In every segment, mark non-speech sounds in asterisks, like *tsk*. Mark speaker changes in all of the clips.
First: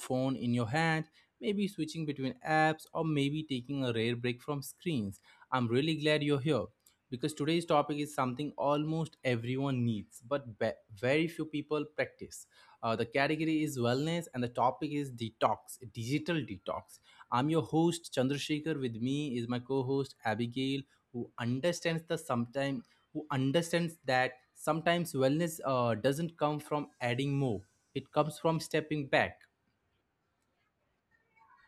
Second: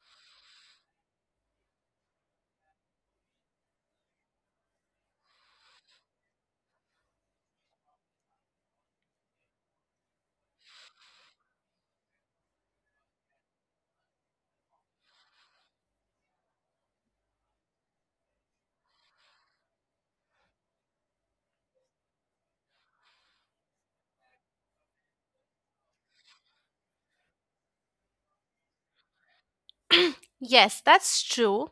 Speaker 1: phone in your hand, maybe switching between apps, or maybe taking a rare break from screens. I'm really glad you're here because today's topic is something almost everyone needs, but very few people practice. The category is wellness, and the topic is detox, digital detox. I'm your host, Chandrasekhar. With me is my co host, Abigail, who understands the sometime who understands that sometimes wellness doesn't come from adding more, it comes from stepping back.
Speaker 2: Yes, that's true.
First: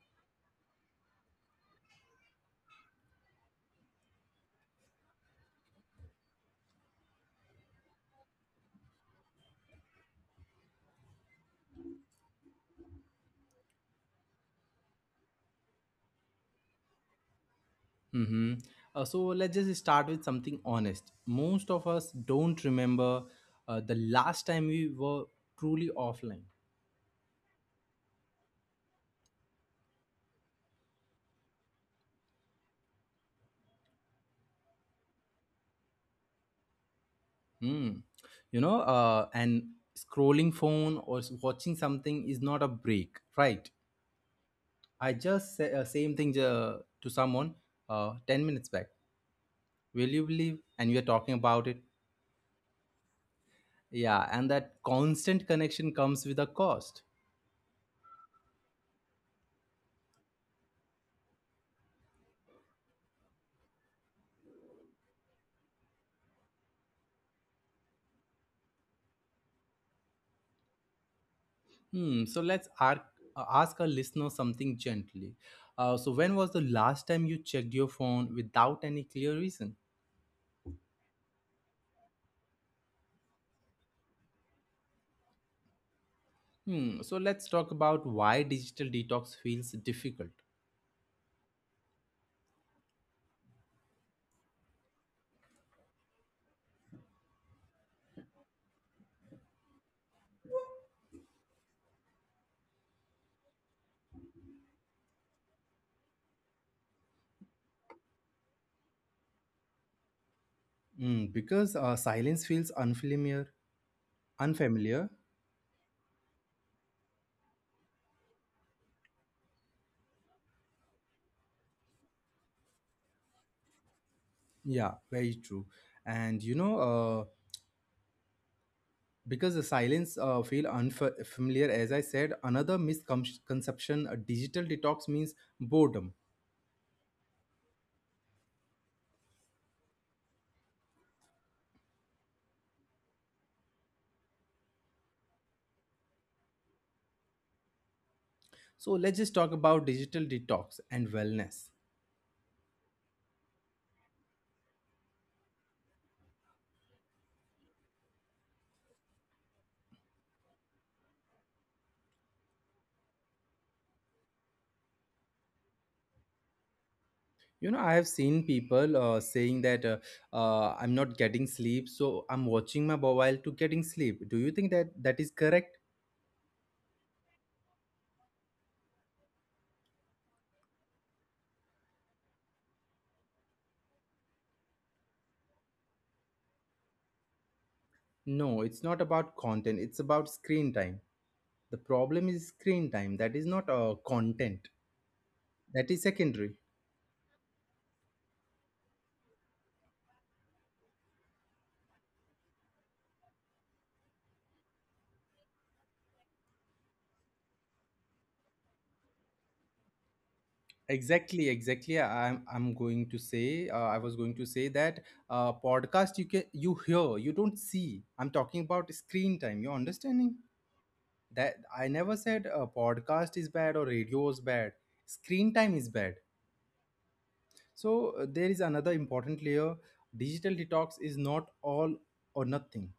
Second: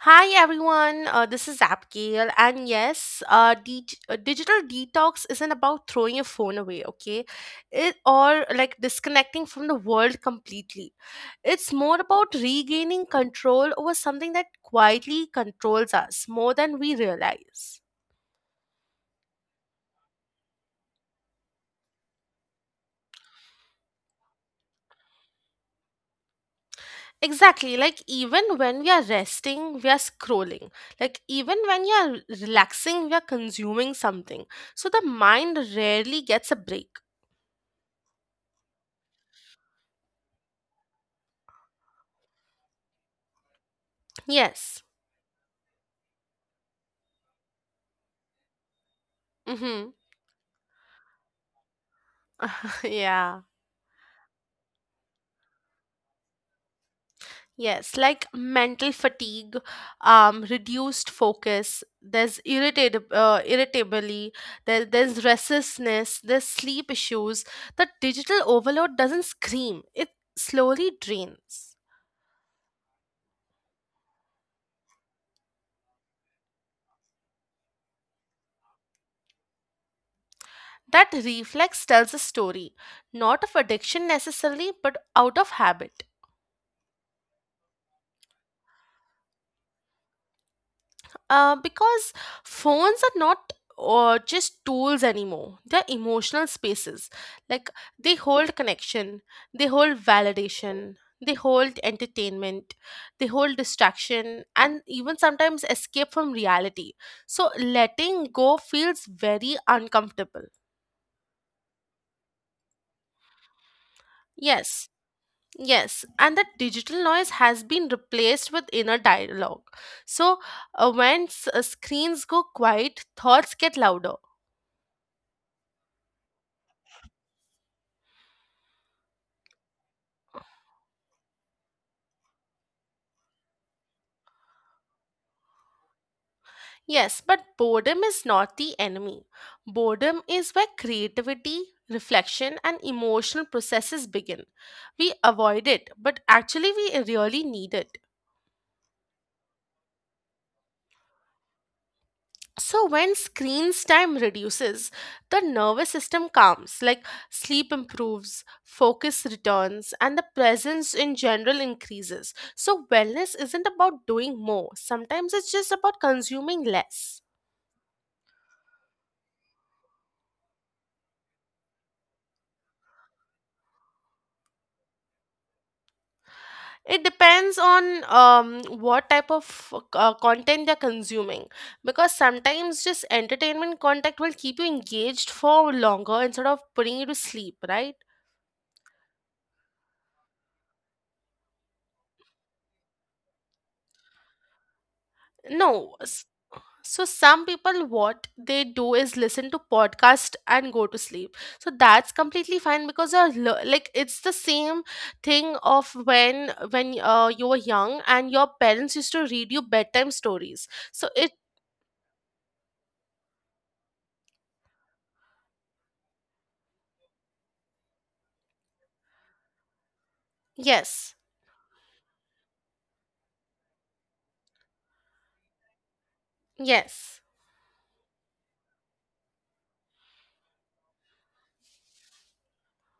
Speaker 2: Hi everyone, this is Abigail, and yes, digital detox isn't about throwing your phone away, okay? It or like disconnecting from the world completely. It's more about regaining control over something that quietly controls us more than we realize.
Speaker 1: Hmm. So let's just start with something honest. Most of us don't remember the last time we were truly offline.
Speaker 2: Exactly, like even when we are resting, we are scrolling. Like even when we are relaxing, we are consuming something. So the mind rarely gets a break.
Speaker 1: Hmm. And scrolling phone or watching something is not a break, right?
Speaker 2: Yes.
Speaker 1: I just say same thing to someone 10 minutes back.
Speaker 2: Mm-hmm.
Speaker 1: Will you believe? And we are talking about it.
Speaker 2: *laughs* Yeah.
Speaker 1: Yeah, and that constant connection comes with a cost.
Speaker 2: Yes, like mental fatigue, reduced focus. There's irritability. There's restlessness. There's sleep issues. The digital overload doesn't scream; it slowly drains.
Speaker 1: Hmm. So let's ask our listener something gently. So when was the last time you checked your phone without any clear reason?
Speaker 2: That reflex tells a story, not of addiction necessarily, but out of habit.
Speaker 1: Hmm. So let's talk about why digital detox feels difficult.
Speaker 2: Because phones are not just tools anymore. They're emotional spaces. Like they hold connection, they hold validation, they hold entertainment, they hold distraction, and even sometimes escape from reality. So letting go feels very uncomfortable.
Speaker 1: Hmm, because silence feels unfamiliar
Speaker 2: Yes.
Speaker 1: unfamiliar
Speaker 2: Yes, and that digital noise has been replaced with inner dialogue. So, when screens go quiet, thoughts get louder.
Speaker 1: yeah, very true. And because the silence feel unfamiliar, as I said, another misconception: a digital detox means boredom.
Speaker 2: Yes, but boredom is not the enemy. Boredom is where creativity, reflection, and emotional processes begin. We avoid it, but actually, we really need it.
Speaker 1: So let's just talk about digital detox and wellness.
Speaker 2: So, when screen's time reduces, the nervous system calms, like sleep improves, focus returns, and the presence in general increases. So, wellness isn't about doing more; sometimes it's just about consuming less.
Speaker 1: I have seen people saying that I'm not getting sleep, so I'm watching my mobile to getting sleep. Do you think that that is correct?
Speaker 2: It depends on what type of content they're consuming, because sometimes just entertainment content will keep you engaged for longer instead of putting you to sleep, right?
Speaker 1: No, it's not about content, it's about screen time. The problem is screen time, that is not content. That
Speaker 2: No.
Speaker 1: is secondary.
Speaker 2: So, some people, what they do is listen to podcast and go to sleep. So, that's completely fine, because you're like it's the same thing of when you were young and your parents used to read you bedtime stories. So,
Speaker 1: Exactly, exactly. I'm going to say, I was going to say that podcast, you hear, you don't see. I'm talking about screen time, you're understanding?
Speaker 2: yes,
Speaker 1: That I never said. Podcast is bad or radio is bad. Screen time is bad.
Speaker 2: yes.
Speaker 1: So, there is another important layer: digital detox is not all or nothing.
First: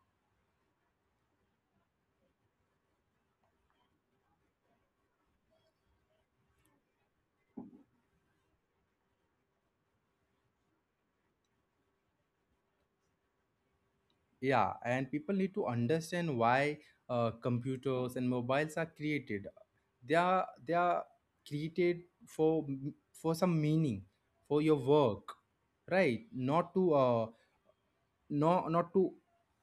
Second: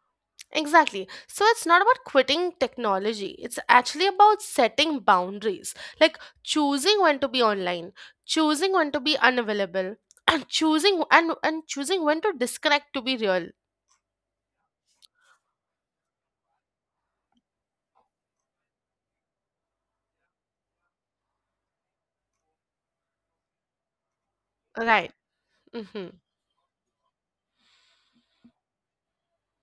Speaker 2: Exactly. So it's not about quitting technology. It's actually about setting boundaries, like choosing when to be online, choosing when to be unavailable, and choosing and choosing when to disconnect, to be real.
Speaker 1: Yeah, and people need to understand why computers and mobiles are created. They are created for, some meaning, for your
Speaker 2: Right.
Speaker 1: work.
Speaker 2: Mm-hmm.
Speaker 1: Right, not to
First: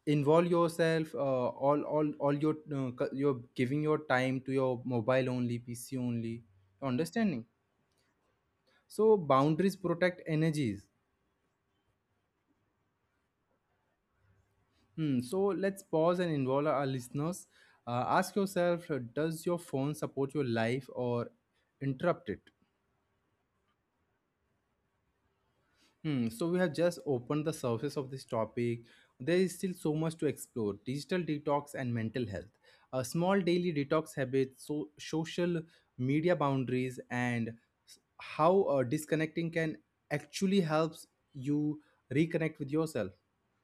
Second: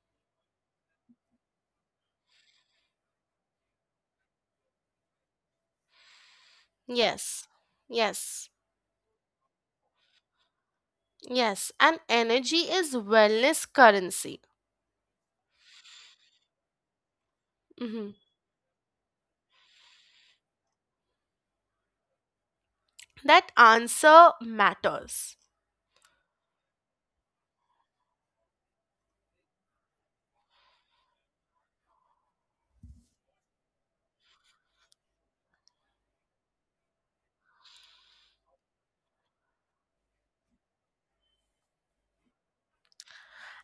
Speaker 1: involve yourself, all your you're giving your time to your mobile only, pc only, understanding?
Speaker 2: Yes. Yes.
Speaker 1: So boundaries protect energies.
Speaker 2: Yes. And energy is wellness currency.
Speaker 1: Hmm. So let's pause and involve our listeners.
Speaker 2: Mm-hmm.
Speaker 1: Ask yourself, does your phone support your life or interrupt it?
Speaker 2: That answer matters.
Speaker 1: Hmm, so we have just opened the surface of this topic. There is still so much to explore: digital detox and mental health, a small daily detox habits, so social media boundaries, and how disconnecting can actually helps you reconnect with yourself.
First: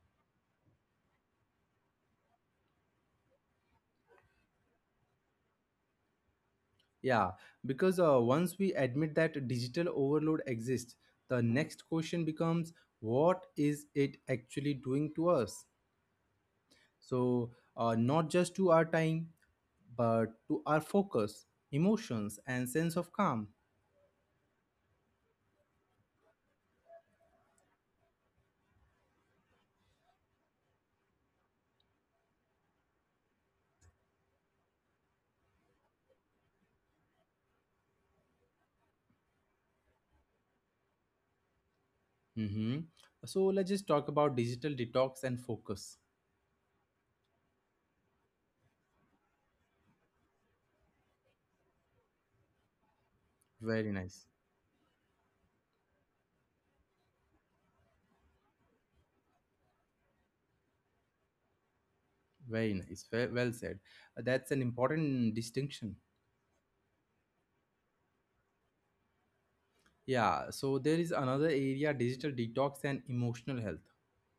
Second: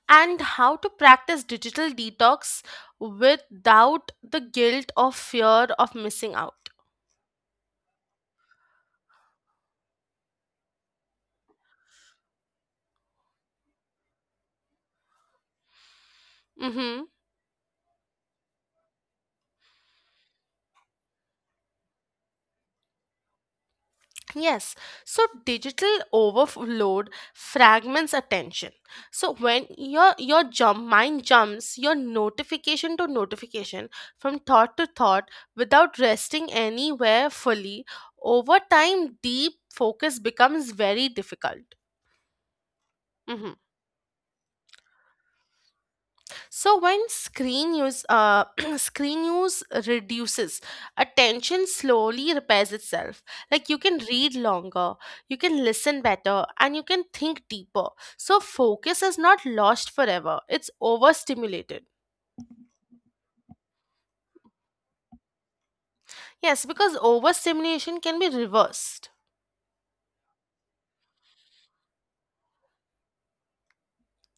Speaker 2: And how to practice digital detox without the guilt or fear of missing out.
Speaker 1: Yeah, because once we admit that digital overload exists, the next question becomes: what is it actually doing to us?
Speaker 2: Mm-hmm.
Speaker 1: So, not just to our time, but to our focus, emotions, and sense of calm.
Speaker 2: Yes. So digital overload fragments attention. So when your jump mind jumps your notification to notification, from thought to thought, without resting anywhere fully, over time deep focus becomes very difficult.
Speaker 1: Mhm. So
Speaker 2: Mm-hmm.
Speaker 1: let's just talk about digital detox and focus.
Speaker 2: So when screen use *clears throat* screen use reduces, attention slowly repairs itself. Like you
Speaker 1: Very
Speaker 2: can
Speaker 1: nice.
Speaker 2: read longer, you can listen better, and you can think deeper. So focus is not lost forever. It's overstimulated.
Speaker 1: Very nice. Well said. That's an important distinction.
Speaker 2: Yes, because overstimulation can be reversed.
Speaker 1: Yeah. So there is another area, digital detox and emotional health,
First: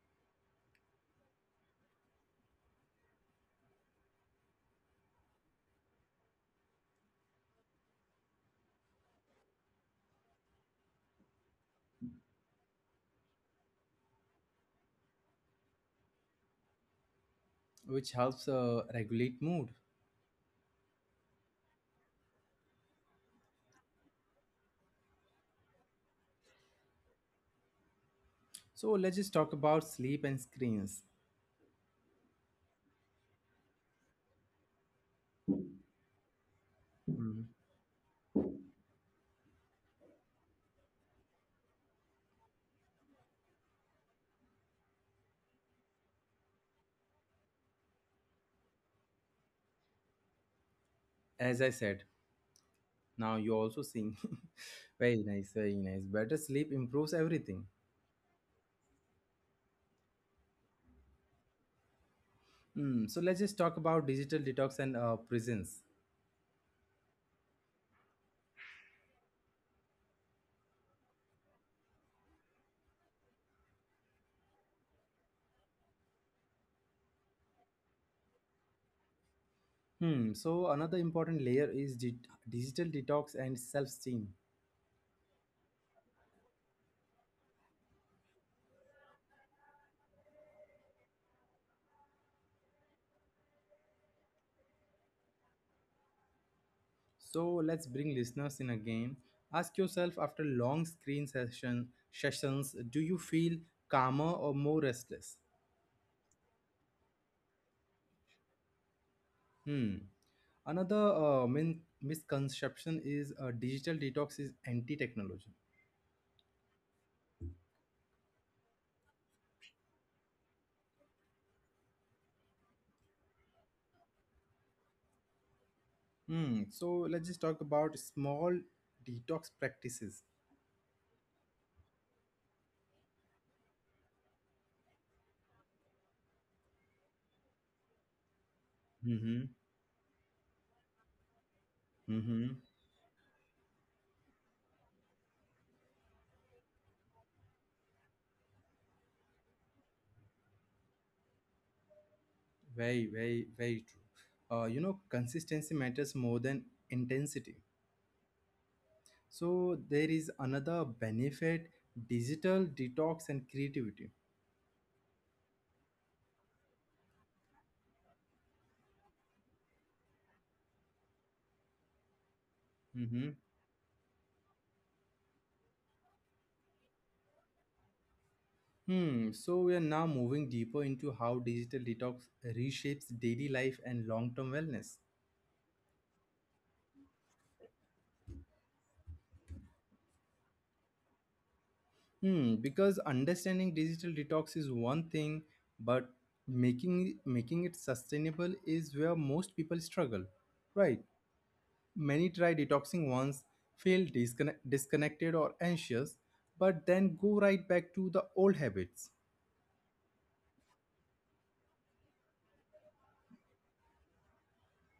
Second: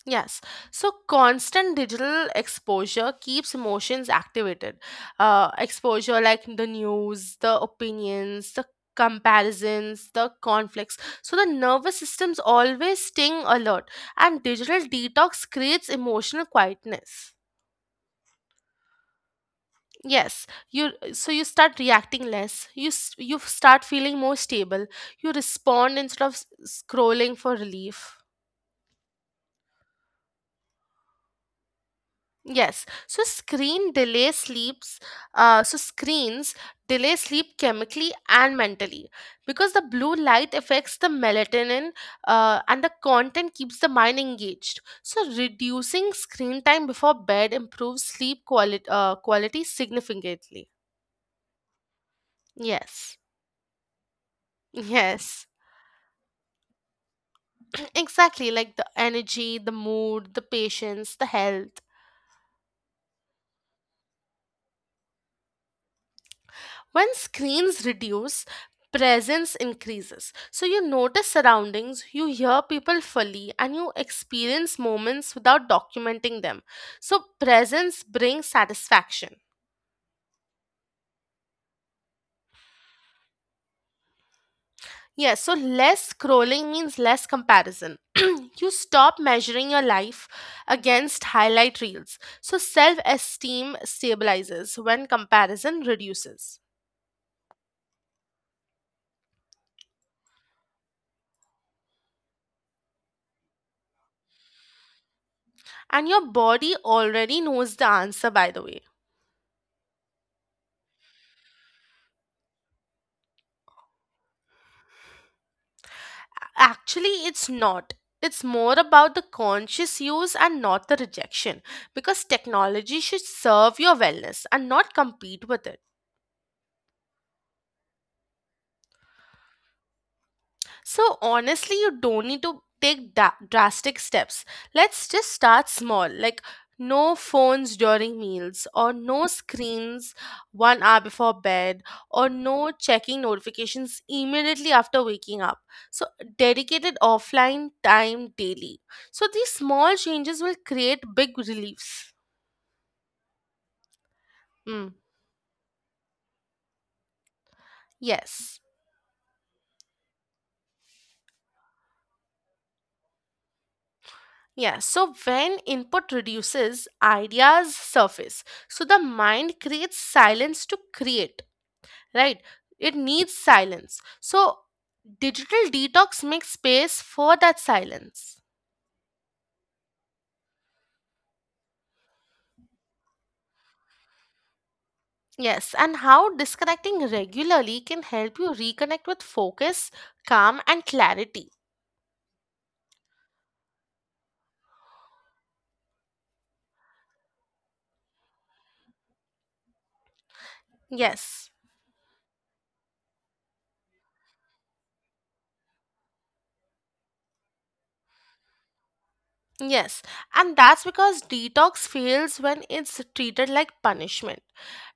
Speaker 2: Yes, so constant digital exposure keeps emotions activated. Exposure like the news, the opinions, the comparisons, the conflicts. So the nervous system's always staying alert, and digital detox creates emotional quietness.
Speaker 1: which helps regulate mood.
Speaker 2: Yes, you so you start reacting less. You start feeling more stable. You respond instead of scrolling for relief.
Speaker 1: So let's just talk about sleep and screens.
Speaker 2: Yes, so screens delay
Speaker 1: Mhm.
Speaker 2: sleep chemically and mentally, because the blue light affects the melatonin and the content keeps the mind engaged. So reducing screen time before bed improves sleep quality significantly.
Speaker 1: As I said,
Speaker 2: Yes,
Speaker 1: now you also sing.
Speaker 2: *laughs*
Speaker 1: *laughs* Very
Speaker 2: yes,
Speaker 1: nice, very nice. Better sleep improves everything.
Speaker 2: exactly, like the energy, the mood, the patience, the health.
Speaker 1: Hmm. So let's just talk about digital detox and prisons.
Speaker 2: When screens reduce, presence increases. So you notice surroundings, you hear people fully, and you experience moments without documenting them. So presence brings satisfaction.
Speaker 1: Hmm. So another important layer is digital detox and self-esteem.
Speaker 2: Yes, so less scrolling means less comparison. *clears throat* You stop measuring your life against highlight reels. So self esteem stabilizes when comparison reduces.
Speaker 1: So let's bring listeners in again. Ask yourself, after long screen sessions, do you feel calmer or more restless?
Speaker 2: And your body already knows the answer, by the way.
Speaker 1: Hmm. Another misconception is digital detox is anti-technology.
Speaker 2: Actually, it's not. It's more about the conscious use and not the rejection, because technology should serve your wellness and not compete with it.
Speaker 1: Hmm. So let's just talk about small detox practices.
Speaker 2: So honestly, you don't need to take drastic steps. Let's just start small, like no phones during meals, or no
Speaker 1: Mm-hmm.
Speaker 2: screens 1 hour before bed, or
Speaker 1: Mm-hmm.
Speaker 2: no checking notifications immediately after waking up. So, dedicated offline time daily. So, these small changes will create big reliefs.
Speaker 1: Very, very, very true.
Speaker 2: Mm,
Speaker 1: Consistency matters more than intensity.
Speaker 2: yes.
Speaker 1: So there is another benefit: digital detox and creativity.
Speaker 2: Yeah, so when input reduces, ideas surface. So the mind creates silence to create, right? It
Speaker 1: Mm-hmm.
Speaker 2: needs silence. So, digital detox makes space for that silence.
Speaker 1: Hmm. So we are now moving deeper into how digital detox reshapes daily life and long-term wellness.
Speaker 2: Yes, and how disconnecting regularly can help you reconnect with focus, calm, and clarity.
Speaker 1: Hmm, because understanding digital detox is one thing, but making it sustainable is where most people struggle, right?
Speaker 2: Yes,
Speaker 1: Many try detoxing once, feel disconnected or anxious, but then go right back to the old habits.
Speaker 2: yes, and that's because detox fails when it's treated like punishment.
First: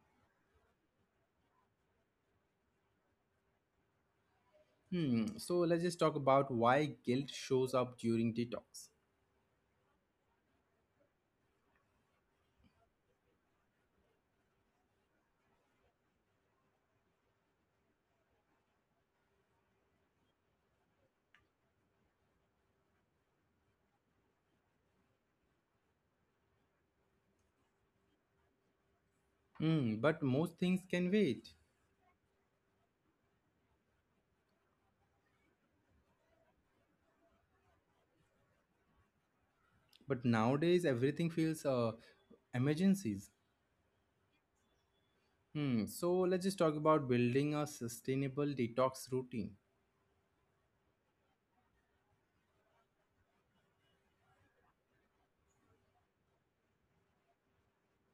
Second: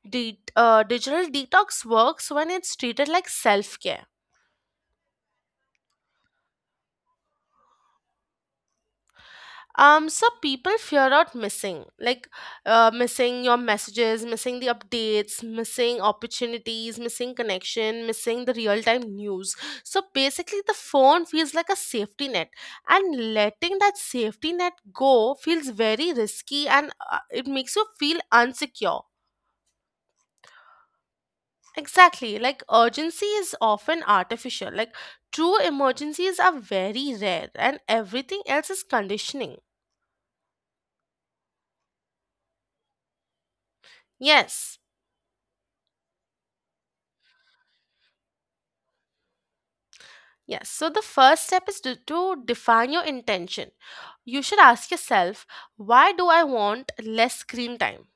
Speaker 2: Digital detox works when it's treated like self care.
Speaker 1: Hmm. So let's just talk about why guilt shows up during detox.
Speaker 2: So people fear out missing, missing your messages, missing the updates, missing opportunities, missing connection, missing the real time news. So basically the phone feels like a safety net, and letting that safety net go feels very risky, and it makes you feel unsecure.
Speaker 1: Hmm. But most things can wait.
Speaker 2: Exactly, like urgency is often artificial, like true emergencies are very rare, and everything else is conditioning.
Speaker 1: But nowadays everything feels emergencies.
Speaker 2: Yes.
Speaker 1: Hmm. So let's just talk about building a sustainable detox routine.
Speaker 2: Yes, so the first step is to define your intention. You should ask yourself, why do I want less screen time?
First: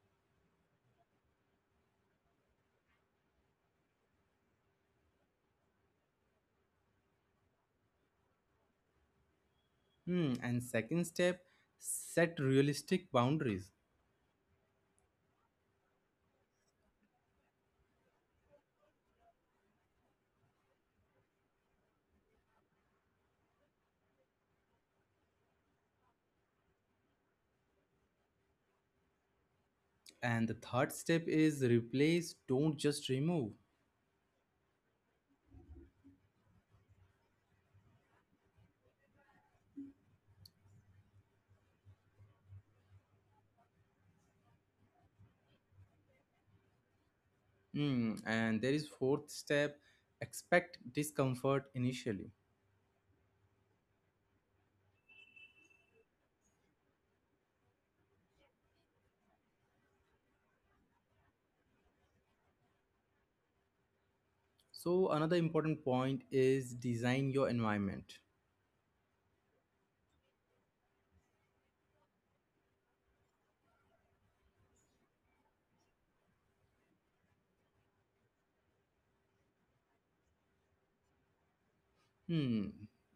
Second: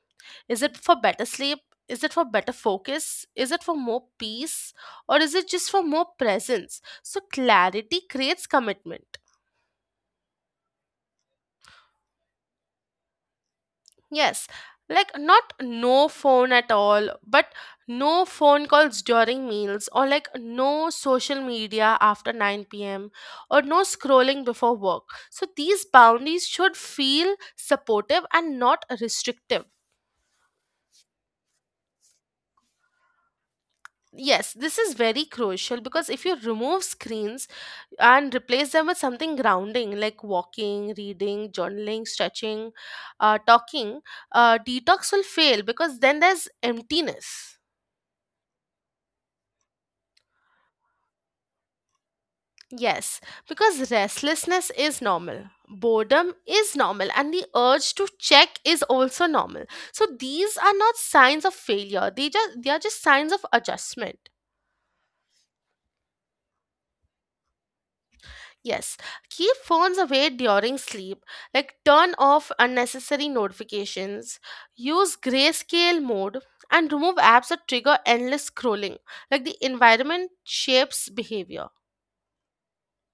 Speaker 2: Is it for better sleep? Is it for better focus? Is it for more peace? Or is it just for more presence? So, clarity creates commitment.
Speaker 1: Hmm. And second step, set realistic boundaries.
Speaker 2: Yes, like not no phone at all, but no phone calls during meals, or like no social media after 9 p.m., or no scrolling before work. So these boundaries should feel supportive and not restrictive.
Speaker 1: And the third step is replace, don't just remove.
Speaker 2: Yes, this is very crucial, because if you remove screens and replace them with something grounding, like walking, reading, journaling, stretching, talking, detox will fail, because then there's emptiness.
Speaker 1: Hmm. And there is fourth step, expect discomfort initially.
Speaker 2: Yes, because restlessness is normal, boredom is normal, and the urge to check is also normal. So these are not signs of failure. They are just signs of adjustment.
Speaker 1: So another important point is design your environment.
Speaker 2: Yes, keep phones away during sleep. Like turn off unnecessary notifications, use grayscale mode, and remove apps that trigger endless scrolling. Like the environment shapes behavior.
Speaker 1: Hmm.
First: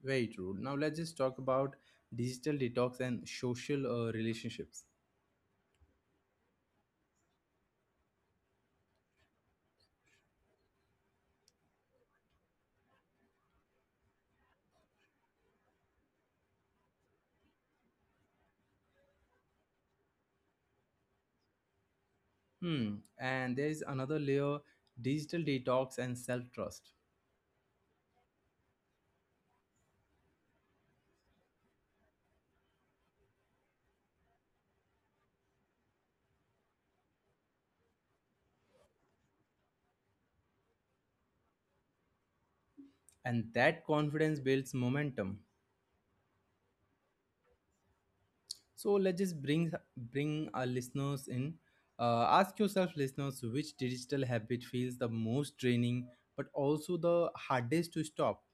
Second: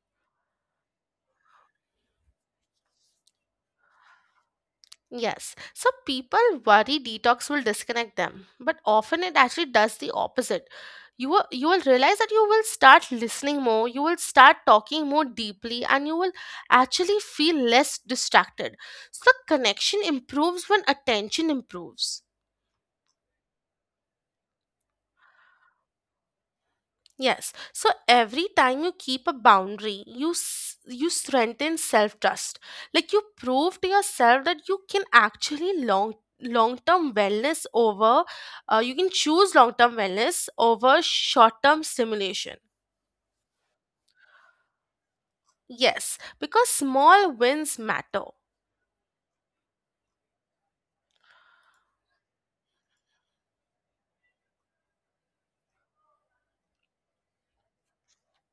Speaker 1: Very true. Now let's just talk about digital detox and social relationships.
Speaker 2: Yes, so people worry detox will disconnect them, but often it actually does the opposite. You will realize that you will start listening more, you will start talking more deeply, and you will actually feel less distracted. So, the connection improves when attention improves.
Speaker 1: Hmm. And there is another layer, digital detox and self trust.
Speaker 2: Yes. So every time you keep a boundary, you strengthen self trust. Like you prove to yourself that you can actually long term wellness over. You can choose long term wellness over short term stimulation.
Speaker 1: And that confidence builds momentum.
Speaker 2: Yes, because small wins matter.
Speaker 1: So let's just bring our listeners in. Ask yourself, listeners, which digital habit feels the most draining, but also the hardest to stop.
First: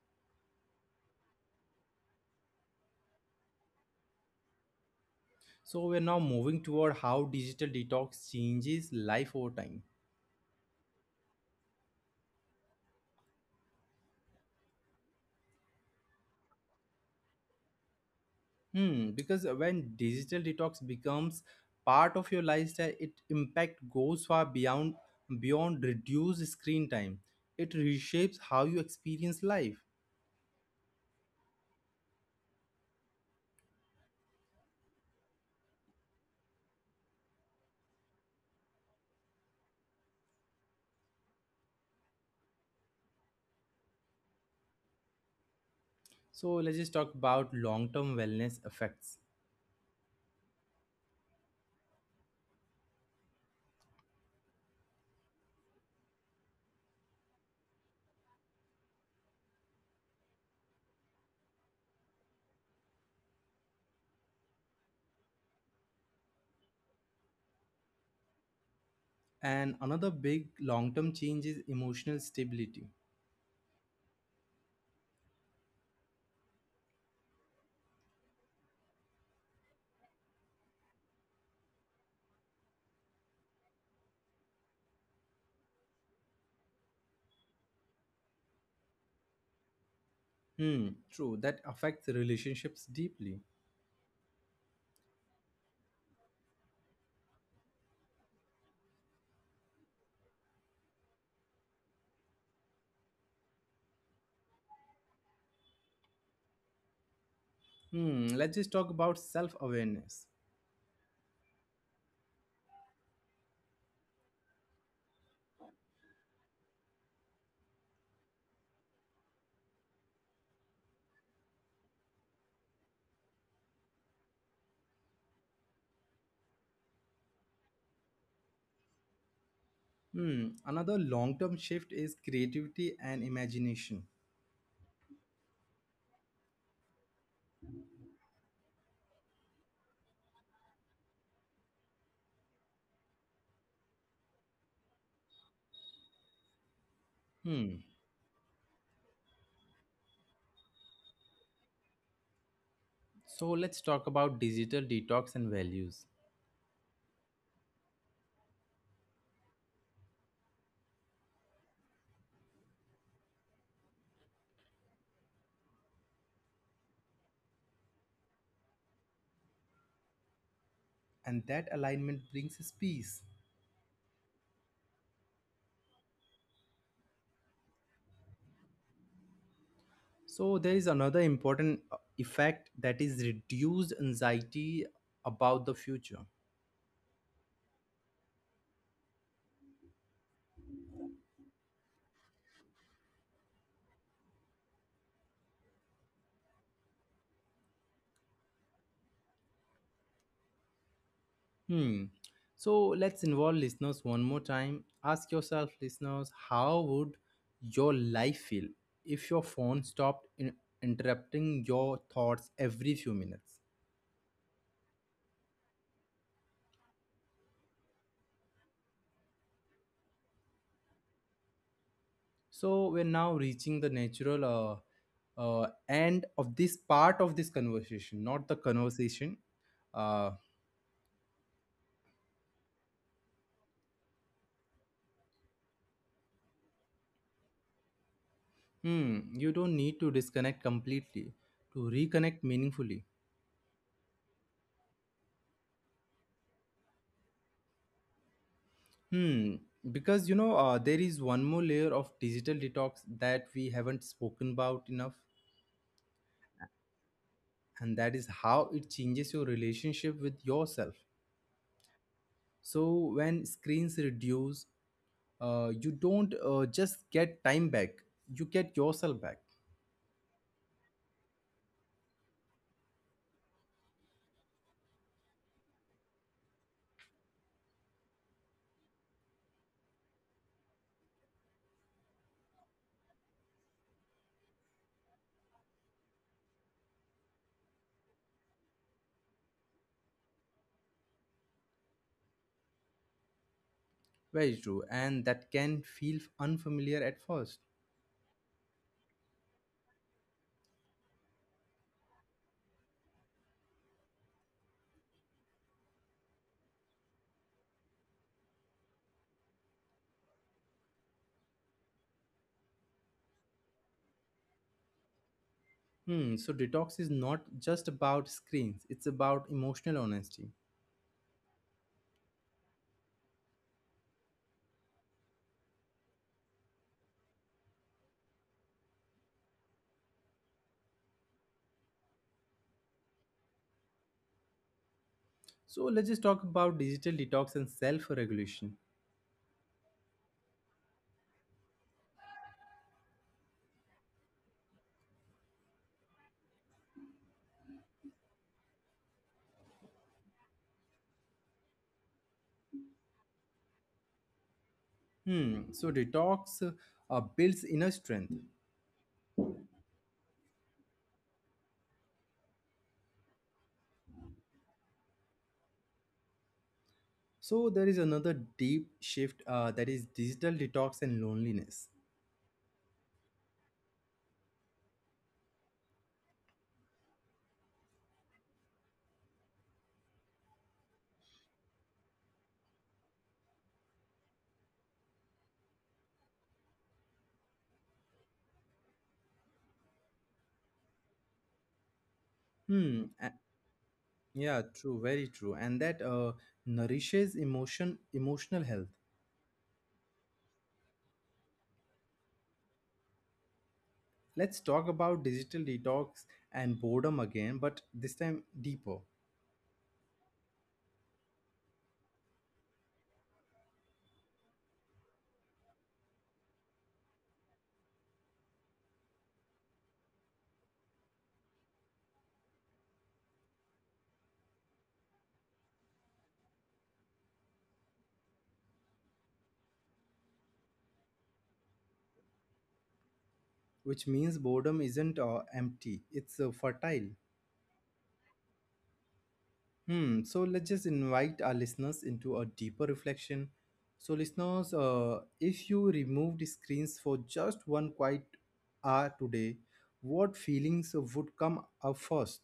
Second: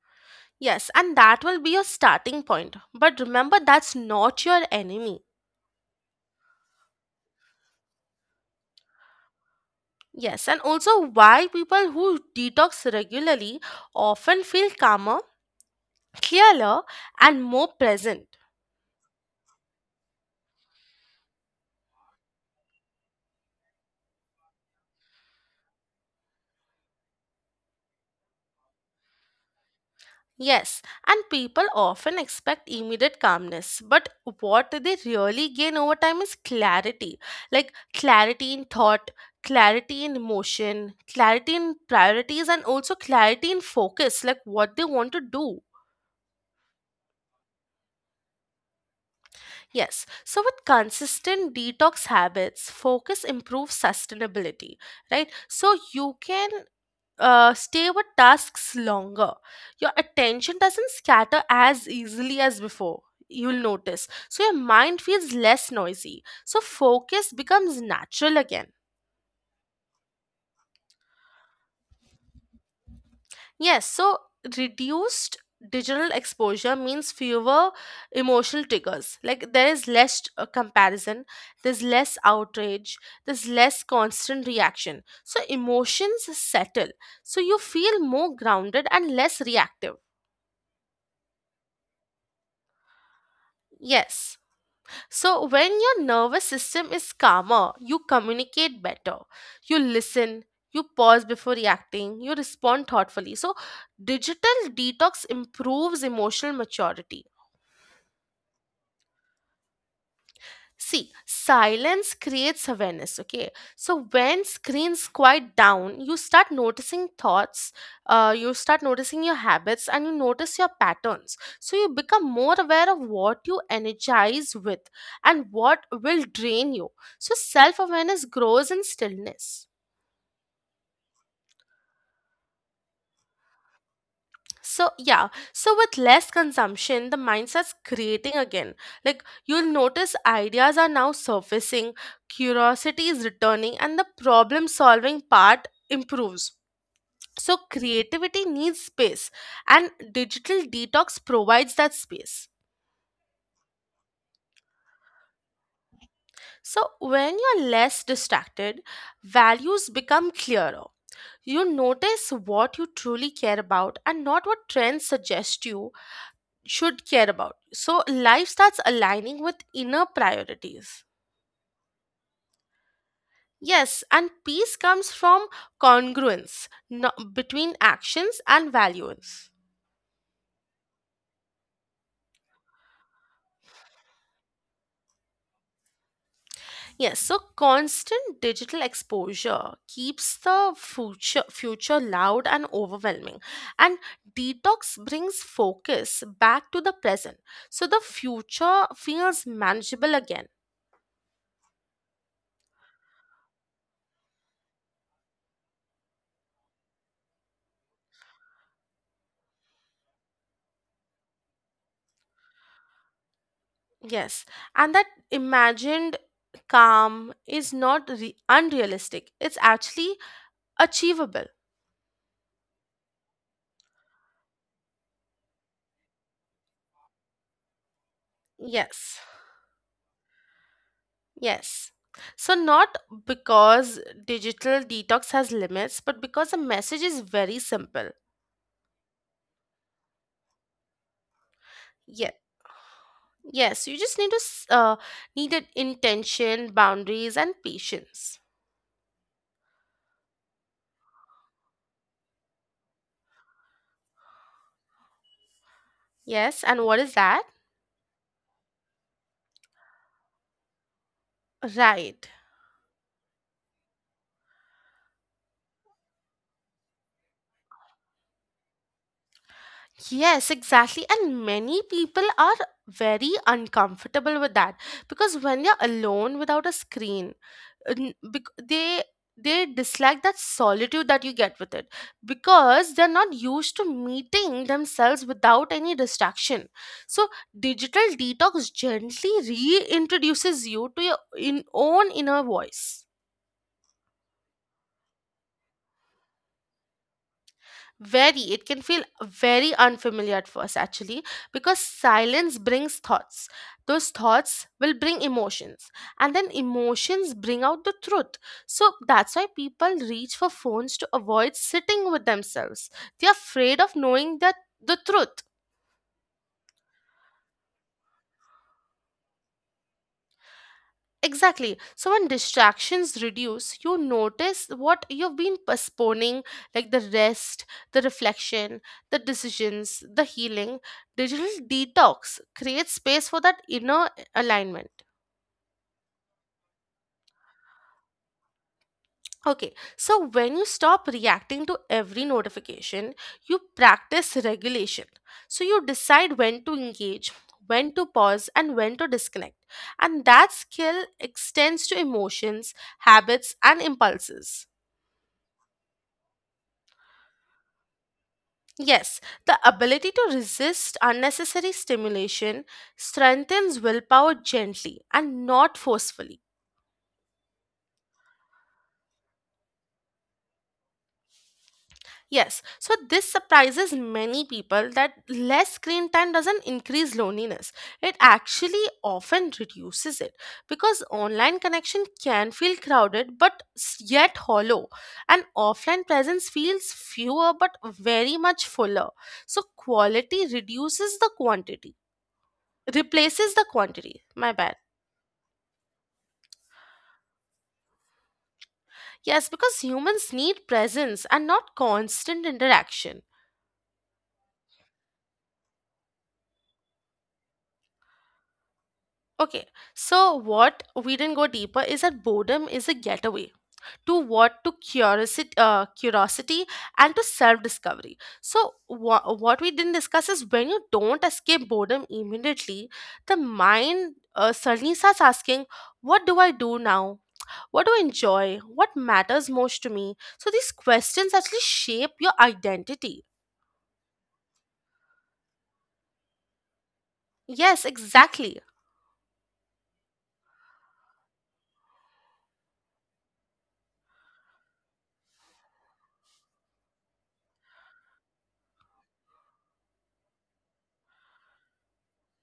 Speaker 2: Yes, and that will be your starting point. But remember, that's not your enemy.
Speaker 1: So we're now moving toward how digital detox changes life over time.
Speaker 2: Yes, and also why people who detox regularly often feel calmer, clearer, and more present.
Speaker 1: Hmm, because when digital detox becomes part of your lifestyle, it impact goes far beyond reduced screen time. It reshapes how you experience life.
Speaker 2: Yes, and people often expect immediate calmness, but what they really gain over time is clarity, like clarity in thought, clarity in emotion, clarity in priorities, and also clarity in focus, like what they want to do.
Speaker 1: So let's just talk about long-term wellness effects.
Speaker 2: Yes, so with consistent detox habits, focus improves sustainability, right? So you can stay with tasks longer. Your attention doesn't scatter as easily as before. You'll notice. So your mind feels less noisy. So focus becomes natural again.
Speaker 1: And another big long-term change is emotional stability.
Speaker 2: Yes, so reduced digital exposure means fewer emotional triggers. Like there is less comparison, there's less outrage, there's less constant reaction. So emotions settle. So you feel more grounded and less reactive.
Speaker 1: Hmm, true. That affects relationships deeply.
Speaker 2: Yes. So, when your nervous system is calmer, you communicate better, you listen, you pause before reacting, you respond thoughtfully. So, digital detox improves emotional maturity.
Speaker 1: Hmm, let's just talk about self-awareness.
Speaker 2: See, silence creates awareness, okay? So when screens quiet down, you start noticing thoughts, you start noticing your habits, and you notice your patterns. So you become more aware of what you energize with and what will drain you. So self awareness grows in stillness.
Speaker 1: Hmm, another long-term shift is creativity and imagination.
Speaker 2: So, yeah, so with less consumption, the mindset's creating again. Like, you'll notice ideas are now surfacing, curiosity is returning, and the problem solving part improves. So,
Speaker 1: Hmm.
Speaker 2: creativity needs space, and digital detox provides that space.
Speaker 1: So let's talk about digital detox and values.
Speaker 2: So, when you're less distracted, values become clearer. You notice what you truly care about and not what trends suggest you should care about. So life starts aligning with inner priorities.
Speaker 1: And that alignment brings us peace.
Speaker 2: Yes, and peace comes from congruence between actions and values.
Speaker 1: So there is another important effect, that is reduced anxiety about the future.
Speaker 2: Yes, so constant digital exposure keeps the future loud and overwhelming, and detox brings focus back to the present, so the future feels manageable again.
Speaker 1: Hmm. So let's involve listeners one more time. Ask yourself, listeners, how would your life feel if your phone stopped interrupting your thoughts every few minutes?
Speaker 2: Yes, and that imagined calm is not unrealistic. It's actually achievable.
Speaker 1: So we're now reaching the natural end of this part of this conversation, not the
Speaker 2: Yes,
Speaker 1: conversation. Uh,
Speaker 2: yes. So, not because digital detox has limits, but because the message is very simple.
Speaker 1: you don't need to disconnect completely to
Speaker 2: Yeah,
Speaker 1: reconnect meaningfully.
Speaker 2: yes, you just need to need an intention, boundaries, and patience.
Speaker 1: Hmm, because there is one more layer of digital detox that we haven't spoken about enough,
Speaker 2: Yes, and what is that?
Speaker 1: and that is how it changes your relationship with yourself.
Speaker 2: Right.
Speaker 1: So when screens reduce, you don't just get time back; you get yourself back.
Speaker 2: Yes, exactly. And many people are very uncomfortable with that, because when they're alone without a screen, uh, n- bec- they they dislike that solitude that you get with it, because they're not used to meeting themselves without any distraction. So digital detox gently reintroduces you to your in own inner voice.
Speaker 1: Very true, and that can feel unfamiliar at first.
Speaker 2: Very. It can feel very unfamiliar at first, actually, because silence brings thoughts. Those thoughts will bring emotions, and then emotions bring out the truth. So that's why people reach for phones to avoid sitting with themselves. They're afraid of knowing that the truth.
Speaker 1: Hmm, so detox is not just about screens, it's about emotional honesty.
Speaker 2: Exactly. So when distractions reduce, you notice what you've been postponing, like the rest, the reflection, the decisions, the healing. Digital detox creates space for that inner alignment.
Speaker 1: So let's just talk about digital detox and self-regulation.
Speaker 2: Okay, so when you stop reacting to every notification, you practice regulation. So you decide when to engage, when to pause, and when to disconnect. And that skill extends to emotions, habits, and impulses.
Speaker 1: Hmm, so detox builds inner strength.
Speaker 2: Yes, the ability to resist unnecessary stimulation strengthens willpower gently and not forcefully.
Speaker 1: So there is another deep shift that is digital detox and loneliness.
Speaker 2: Yes, so this surprises many people that less screen time doesn't increase loneliness. It actually often reduces it because online connection can feel crowded but yet hollow, and offline presence feels fewer but very much fuller. So, quality reduces the quantity,
Speaker 1: Hmm.
Speaker 2: replaces the quantity. My
Speaker 1: Yeah,
Speaker 2: bad.
Speaker 1: true, very true, and that nourishes emotion, emotional health.
Speaker 2: Yes, because humans need presence and not constant interaction.
Speaker 1: Let's talk about digital detox and boredom again, but this time deeper,
Speaker 2: Okay, so what we didn't go deeper is that boredom is a getaway to what to curiosity, curiosity and to self-discovery. So what we didn't discuss is when you don't escape boredom immediately, the mind suddenly starts asking, "What do I do now? What do I enjoy? What matters most to me?" So these questions actually shape your identity.
Speaker 1: which means boredom isn't empty, it's fertile.
Speaker 2: Yes, exactly.
Speaker 1: Hmm, so let's just invite our listeners into a deeper reflection. So, listeners, if you removed screens for just one quiet hour today, what feelings would come up first?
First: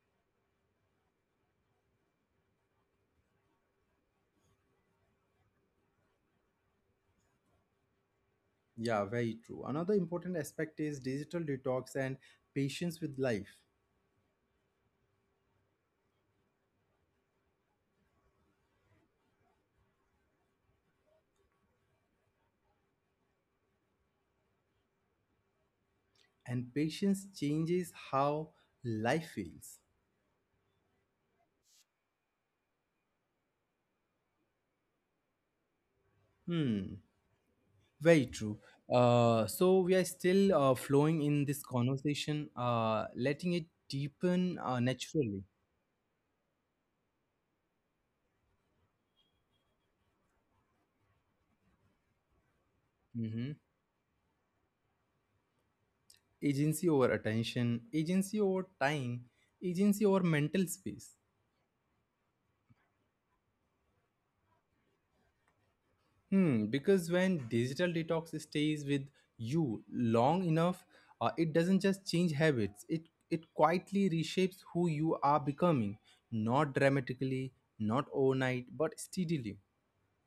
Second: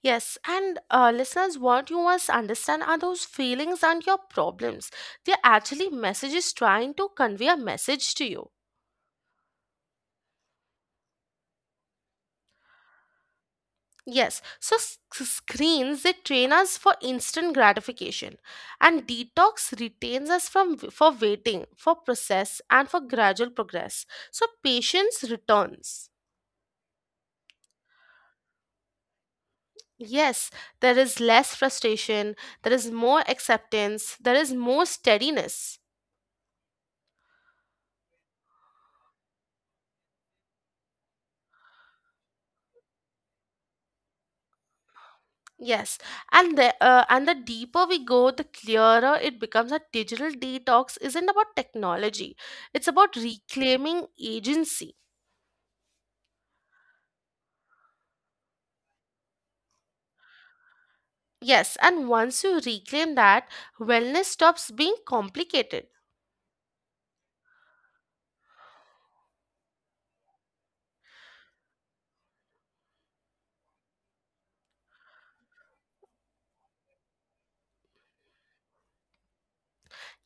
Speaker 2: Yes, and listeners, what you must understand are those feelings and your problems. They're actually messages trying to convey a message to you.
Speaker 1: Yeah, very true. Another important aspect is digital detox and patience with life.
Speaker 2: Yes, so screens they train us for instant gratification, and detox retains us from for waiting, for process, and for gradual progress. So patience returns.
Speaker 1: And patience changes how life feels.
Speaker 2: Yes, there is less frustration, there is more acceptance, there is more steadiness.
Speaker 1: Hmm, very true. So we are still flowing in this conversation, letting it deepen naturally.
Speaker 2: Yes, and the deeper we go, the clearer it becomes that digital detox isn't about technology. It's about
Speaker 1: Mhm.
Speaker 2: reclaiming agency.
Speaker 1: Agency over attention, agency over time, agency over mental space.
Speaker 2: Yes, and once you reclaim that, wellness stops being complicated.
Speaker 1: Hmm, because when digital detox stays with you long enough, it doesn't just change habits. It quietly reshapes who you are becoming, not dramatically, not overnight, but steadily.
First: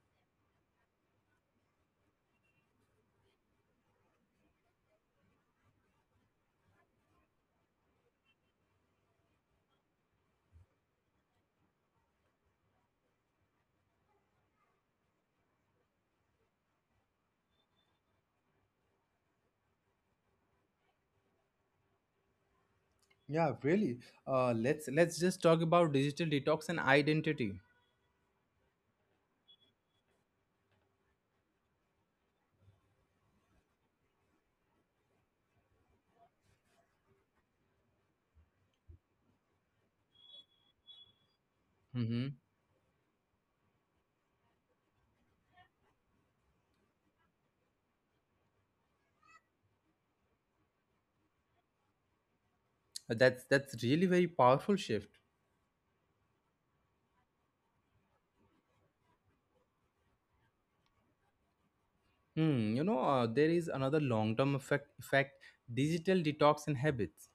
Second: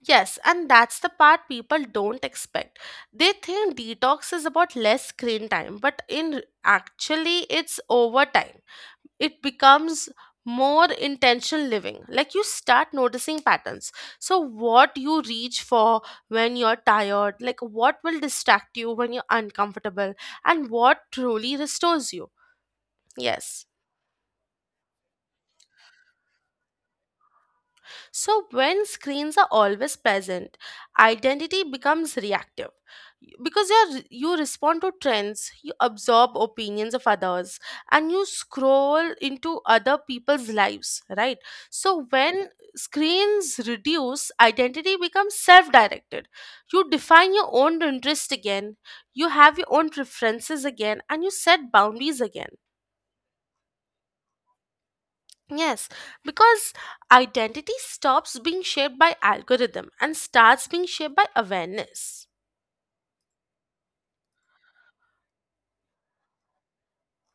Speaker 2: Yes, and that's the part people don't expect. They think detox is about less screen time, but in actually it's overtime. It becomes more intentional living, like you start noticing patterns, so what you reach for when you're tired, like what will distract you when you're uncomfortable and what truly restores you.
Speaker 1: Yeah,
Speaker 2: Yes.
Speaker 1: really. Let's just talk about digital detox and identity.
Speaker 2: So, when screens are always present, identity becomes reactive because you respond to trends, you absorb opinions of others, and you scroll into other people's lives, right? So,
Speaker 1: Mm-hmm.
Speaker 2: when screens reduce, identity becomes self directed. You define your own interest again, you have your own preferences again, and you set boundaries again.
Speaker 1: That's really very powerful shift.
Speaker 2: Yes, because identity stops being shaped by algorithm and starts being shaped by awareness.
Speaker 1: Hmm. There is another long term effect, digital detox and habits.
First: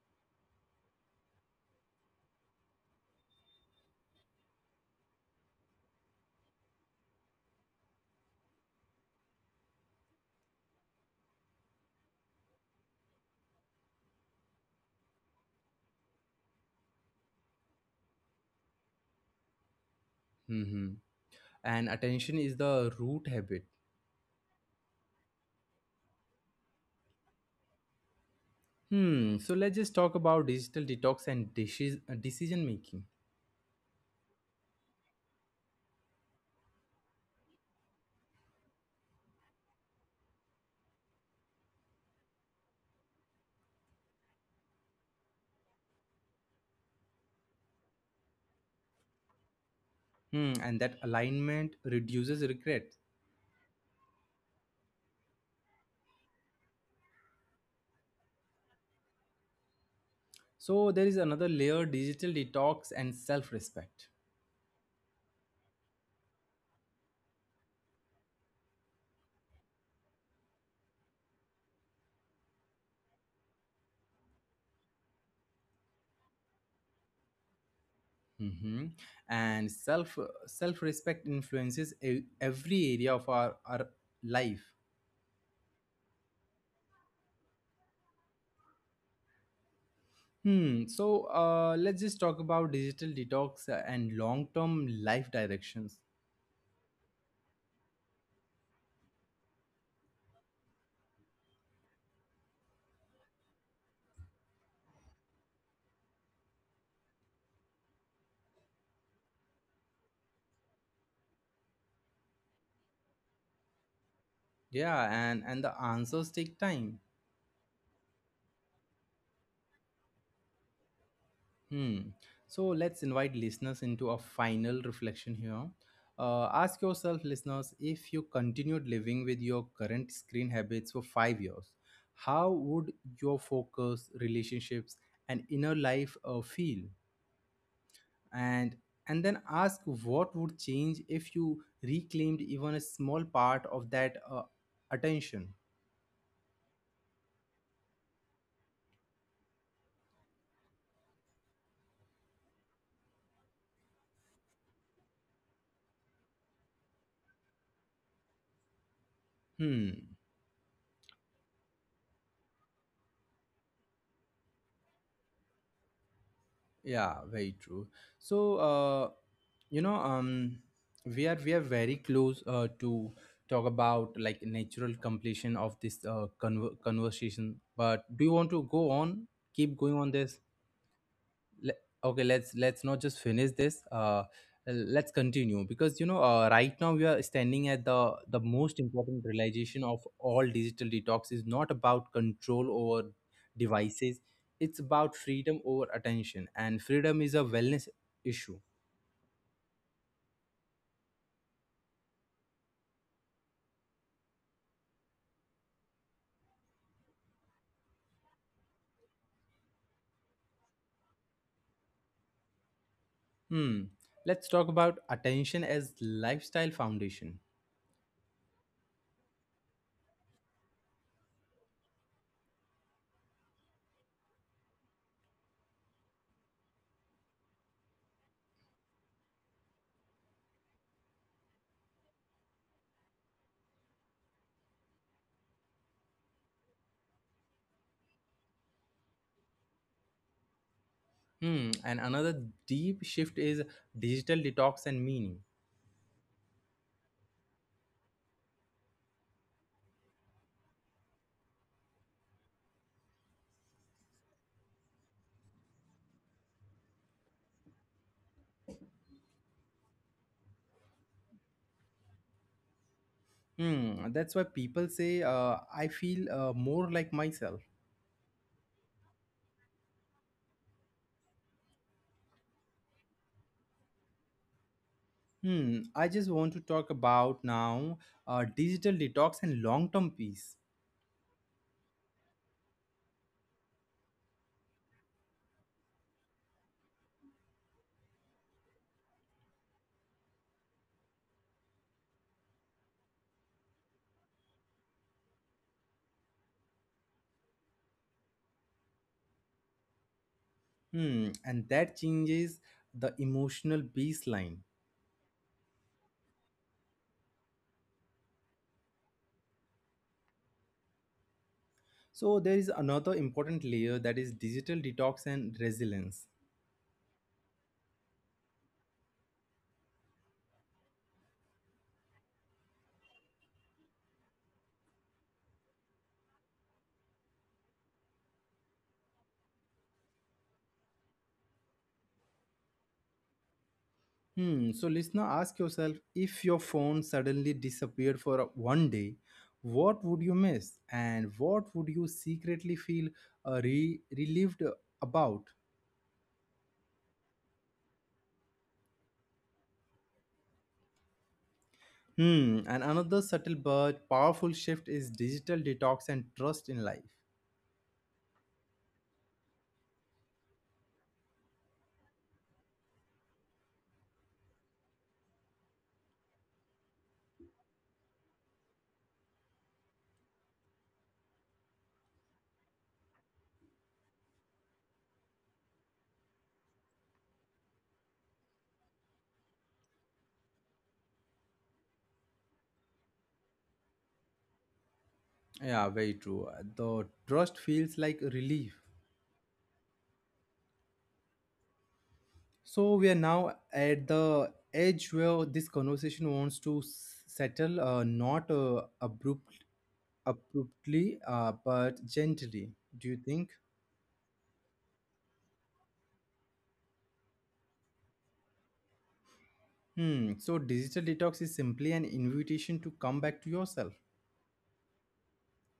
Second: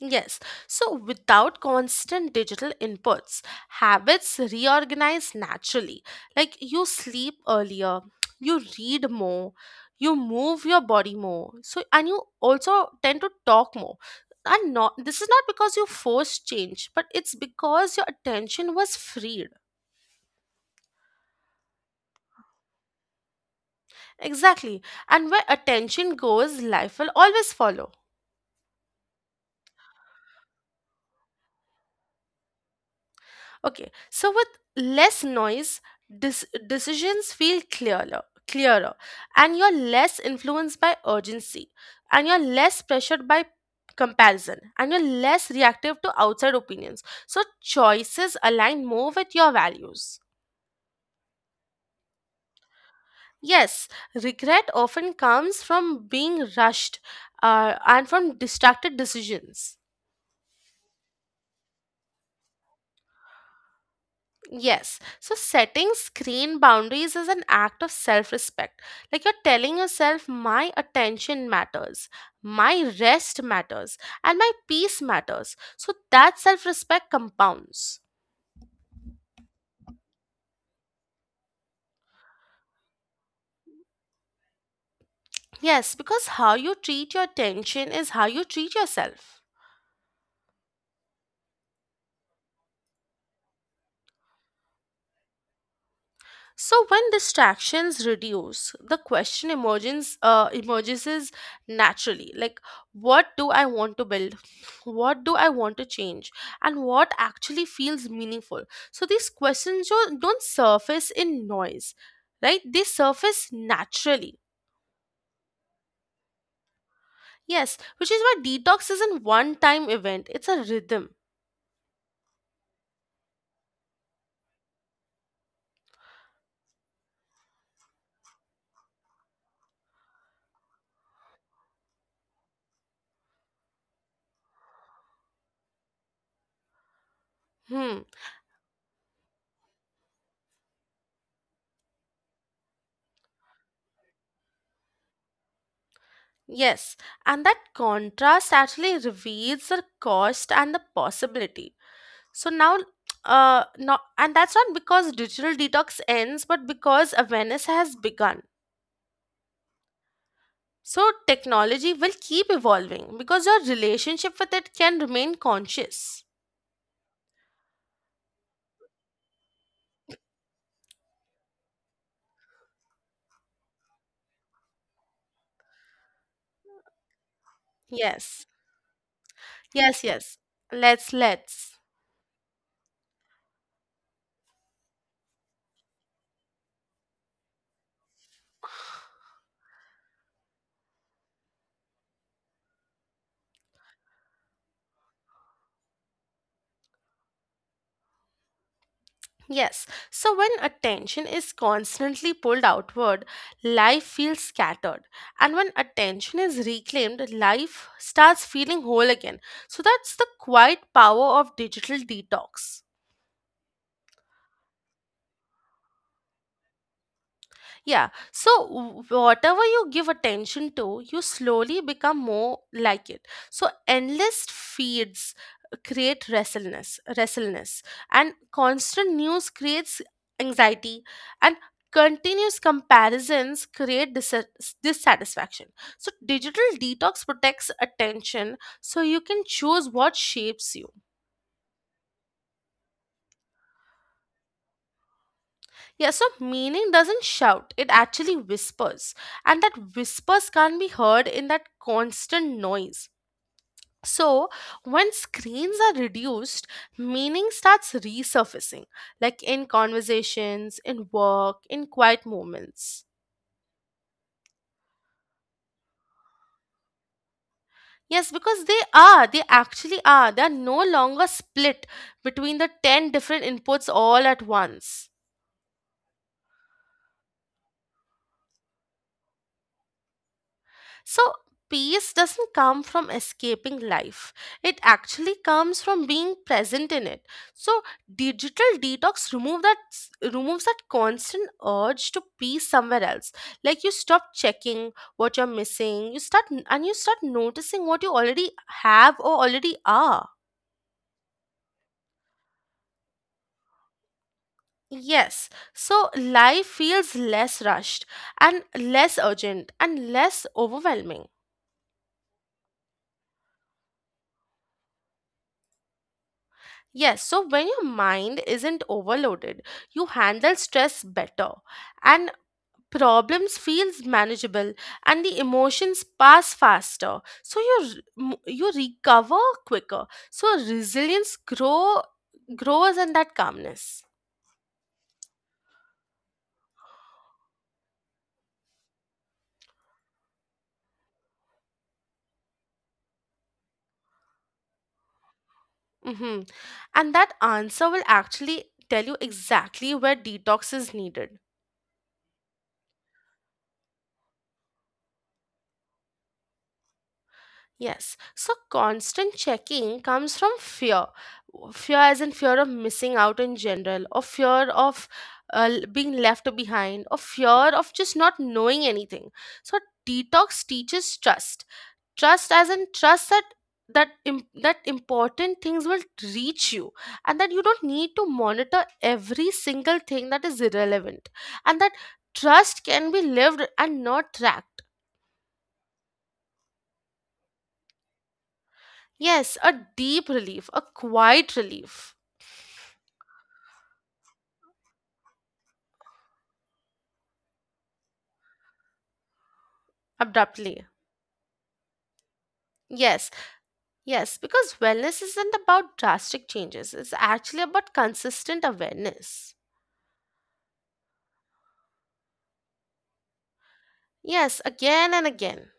Speaker 2: Yes, so without constant digital inputs, habits reorganize naturally. Like you sleep earlier, *tsk* you read more, you move your body more. So, and you also tend to talk more. And not this is not because you forced change, but it's because your attention was freed.
Speaker 1: Mm-hmm. And attention is the root habit.
Speaker 2: Exactly. And where attention goes, life will always follow.
Speaker 1: Hmm. So let's just talk about digital detox and decision making.
Speaker 2: Okay, so with less noise, decisions feel clearer, clearer, and you're less influenced by urgency, and you're less pressured by comparison, and you're less reactive to outside opinions. So choices align more with your values.
Speaker 1: Hmm. And that alignment reduces regret.
Speaker 2: Yes, regret often comes from being rushed and from distracted decisions.
Speaker 1: So there is another layer: digital detox and self-respect.
Speaker 2: Yes. So setting screen boundaries is an act of self respect. Like you're telling yourself, my attention matters, my rest matters, and my peace matters. So that self respect compounds.
Speaker 1: Hmm. And self-respect influences every area of our life.
Speaker 2: Yes, because how you treat your attention is how you treat yourself.
Speaker 1: Hmm. So let's just talk about digital detox and long-term life directions.
Speaker 2: So when distractions reduce, the question emerges emerges is naturally, like what do I want to build, what do I want to change, and what actually feels meaningful. So these questions don't surface in noise, right? They surface naturally.
Speaker 1: Yeah, and the answers take time.
Speaker 2: Yes, which is why detox isn't one time event; it's a rhythm.
Speaker 1: Hmm. So let's invite listeners into a final reflection here. Ask yourself, listeners, if you continued living with your current screen habits for 5 years, how would your focus, relationships, and inner life feel?
Speaker 2: Hmm.
Speaker 1: And and then ask what would change if you reclaimed even a small part of that attention.
Speaker 2: Yes, and that contrast actually reveals the cost and the possibility. So now, not, and that's not because digital detox ends, but because awareness has begun.
Speaker 1: Hmm.
Speaker 2: So technology will keep evolving because your relationship with it can remain conscious.
Speaker 1: Yeah, very true. So, you know, um, we are very close to talk about like natural completion of this conversation. But do you
Speaker 2: Yes,
Speaker 1: want to go on? Keep going
Speaker 2: yes,
Speaker 1: on
Speaker 2: yes.
Speaker 1: this.
Speaker 2: Let's,
Speaker 1: le-
Speaker 2: let's.
Speaker 1: okay, let's not just finish this, let's continue because right now we are standing at the most important realization of all. Digital detox is not about control over devices, it's about freedom over attention, and freedom is a wellness issue.
Speaker 2: Yes. So when attention is constantly pulled outward, life feels scattered. And when attention is reclaimed, life starts feeling whole again. So that's the quiet power of digital detox.
Speaker 1: Hmm. Let's talk about attention as lifestyle foundation.
Speaker 2: Yeah. So, whatever you give attention to, you slowly become more like it. So, endless feeds create restlessness, and constant news creates anxiety, and continuous comparisons create dissatisfaction. So, digital detox protects attention, so you can choose what shapes you.
Speaker 1: Hmm, and another deep shift is digital detox and meaning.
Speaker 2: Yeah, so meaning doesn't shout, it actually whispers. And that whispers can't be heard in that constant noise. So, when screens are reduced, meaning starts resurfacing, like in conversations, in work, in quiet moments.
Speaker 1: Hmm, that's why people say I feel more like myself.
Speaker 2: Yes, because they are, they actually are. They are no longer split between the 10 different inputs all at once.
Speaker 1: Hmm, I just want to talk about now digital detox and long term peace.
Speaker 2: So, peace doesn't come from escaping life, it actually comes from being present in it. So, digital removes that constant urge to be somewhere else. Like, you stop checking what you're missing, you start noticing what you already have or already are.
Speaker 1: Hmm, and that changes the emotional baseline.
Speaker 2: Yes, so life feels less rushed and less urgent and less overwhelming.
Speaker 1: So, there is another important layer that is digital detox and resilience.
Speaker 2: Yes, so when your mind isn't overloaded, you handle stress better and problems feels manageable and the emotions pass faster, so you recover quicker, so resilience grows in that calmness.
Speaker 1: Hmm, so, listener, ask yourself if your phone suddenly disappeared for one day, what would you miss and what would you secretly feel relieved about?
Speaker 2: Hmm, and that answer will actually tell you exactly where detox is needed.
Speaker 1: Hmm, and another subtle but powerful shift is digital detox and trust in life.
Speaker 2: Yes, so constant checking comes from fear. Fear, as in fear of missing out in general, or fear of being left behind, or fear of just not knowing anything. So, detox teaches trust. Trust, as in trust that that important things will reach you, and that you don't need to monitor every single thing that is irrelevant, and that trust can be lived and not tracked.
Speaker 1: Yeah, very true. The trust feels like relief.
Speaker 2: Yes, a deep relief, a quiet relief,
Speaker 1: So we are now at the edge where this conversation wants to settle, not
Speaker 2: abruptly.
Speaker 1: abruptly, but gently. Do you
Speaker 2: Yes,
Speaker 1: think?
Speaker 2: yes, because wellness isn't about drastic changes, it's actually about consistent awareness.
Speaker 1: Hmm. So digital detox is simply an invitation to come back to yourself.
Speaker 2: Yes, again and again.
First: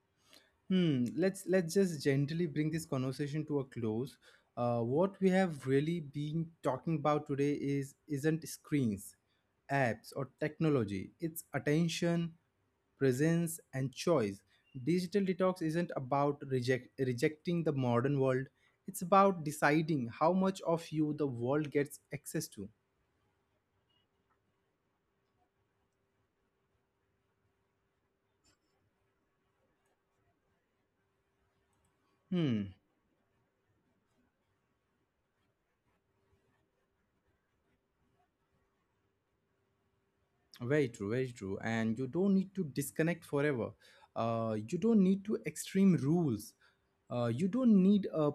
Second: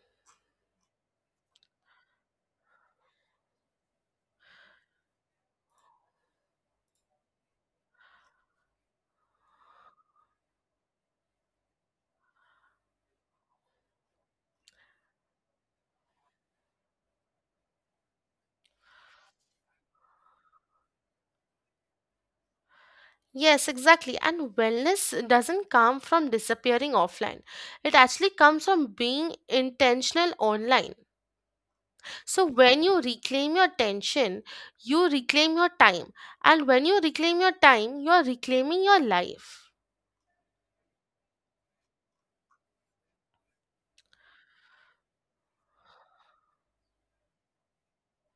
Speaker 1: Hmm. Let's just gently bring this conversation to a close. What we have really been talking about today is isn't screens, apps, or technology. It's attention, presence, and choice. Digital detox isn't about rejecting the modern world. It's about deciding how much of you the world gets access to.
Speaker 2: Yes, exactly. And wellness doesn't come from disappearing offline, it actually comes from being intentional online. So,
Speaker 1: Hmm.
Speaker 2: when you reclaim your attention, you reclaim your time. And when you reclaim your time, you're reclaiming your life.
Speaker 1: Very true, very true. And you don't need to disconnect forever. You don't need to extreme rules. You don't need a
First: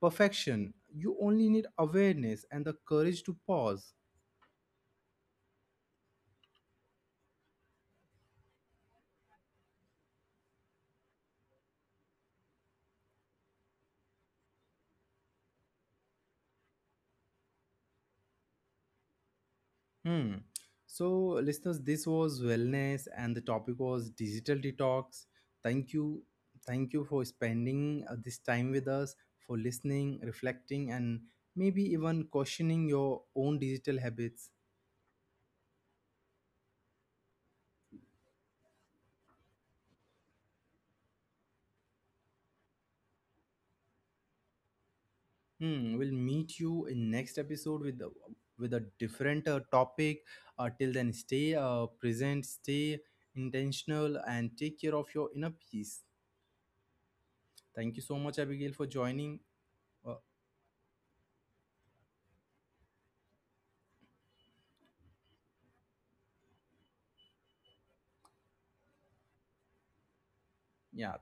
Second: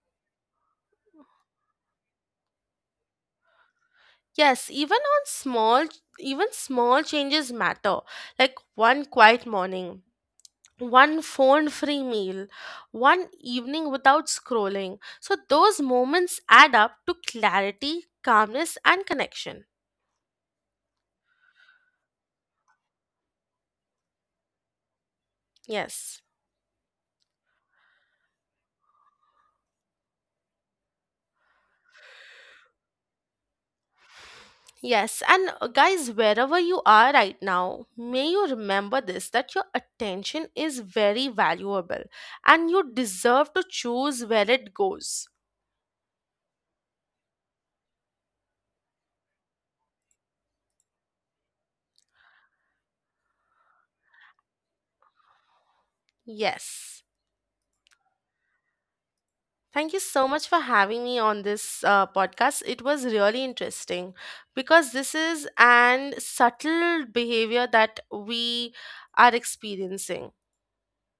Speaker 1: perfection. You only need awareness and the courage to pause.
Speaker 2: Yes, even on small, even small changes matter. Like one quiet morning, one phone-free meal, one evening without scrolling. So those moments add up to clarity, calmness, and connection.
Speaker 1: Hmm. So, listeners, this was wellness, and the topic was digital detox. Thank
Speaker 2: Yes.
Speaker 1: you, thank you for spending this time with us, for listening, reflecting, and maybe even questioning your own digital habits.
Speaker 2: Yes, and guys, wherever you are right now, may you remember this that your attention is very valuable and you deserve to choose where it goes.
Speaker 1: Hmm, we'll meet you in next episode with a different topic. Till then, stay present, stay intentional, and take care of your inner peace.
Speaker 2: Yes.
Speaker 1: Thank you so much, Abigail, for joining.
Speaker 2: Thank you
Speaker 1: Uh,
Speaker 2: so much for having me on this podcast. It was really interesting because this is an subtle behavior that we are experiencing.
Speaker 1: yeah,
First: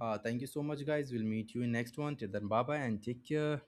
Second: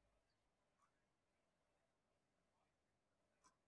Speaker 1: thank you so much, guys. We'll meet you in next one. Till then, bye bye, and take care.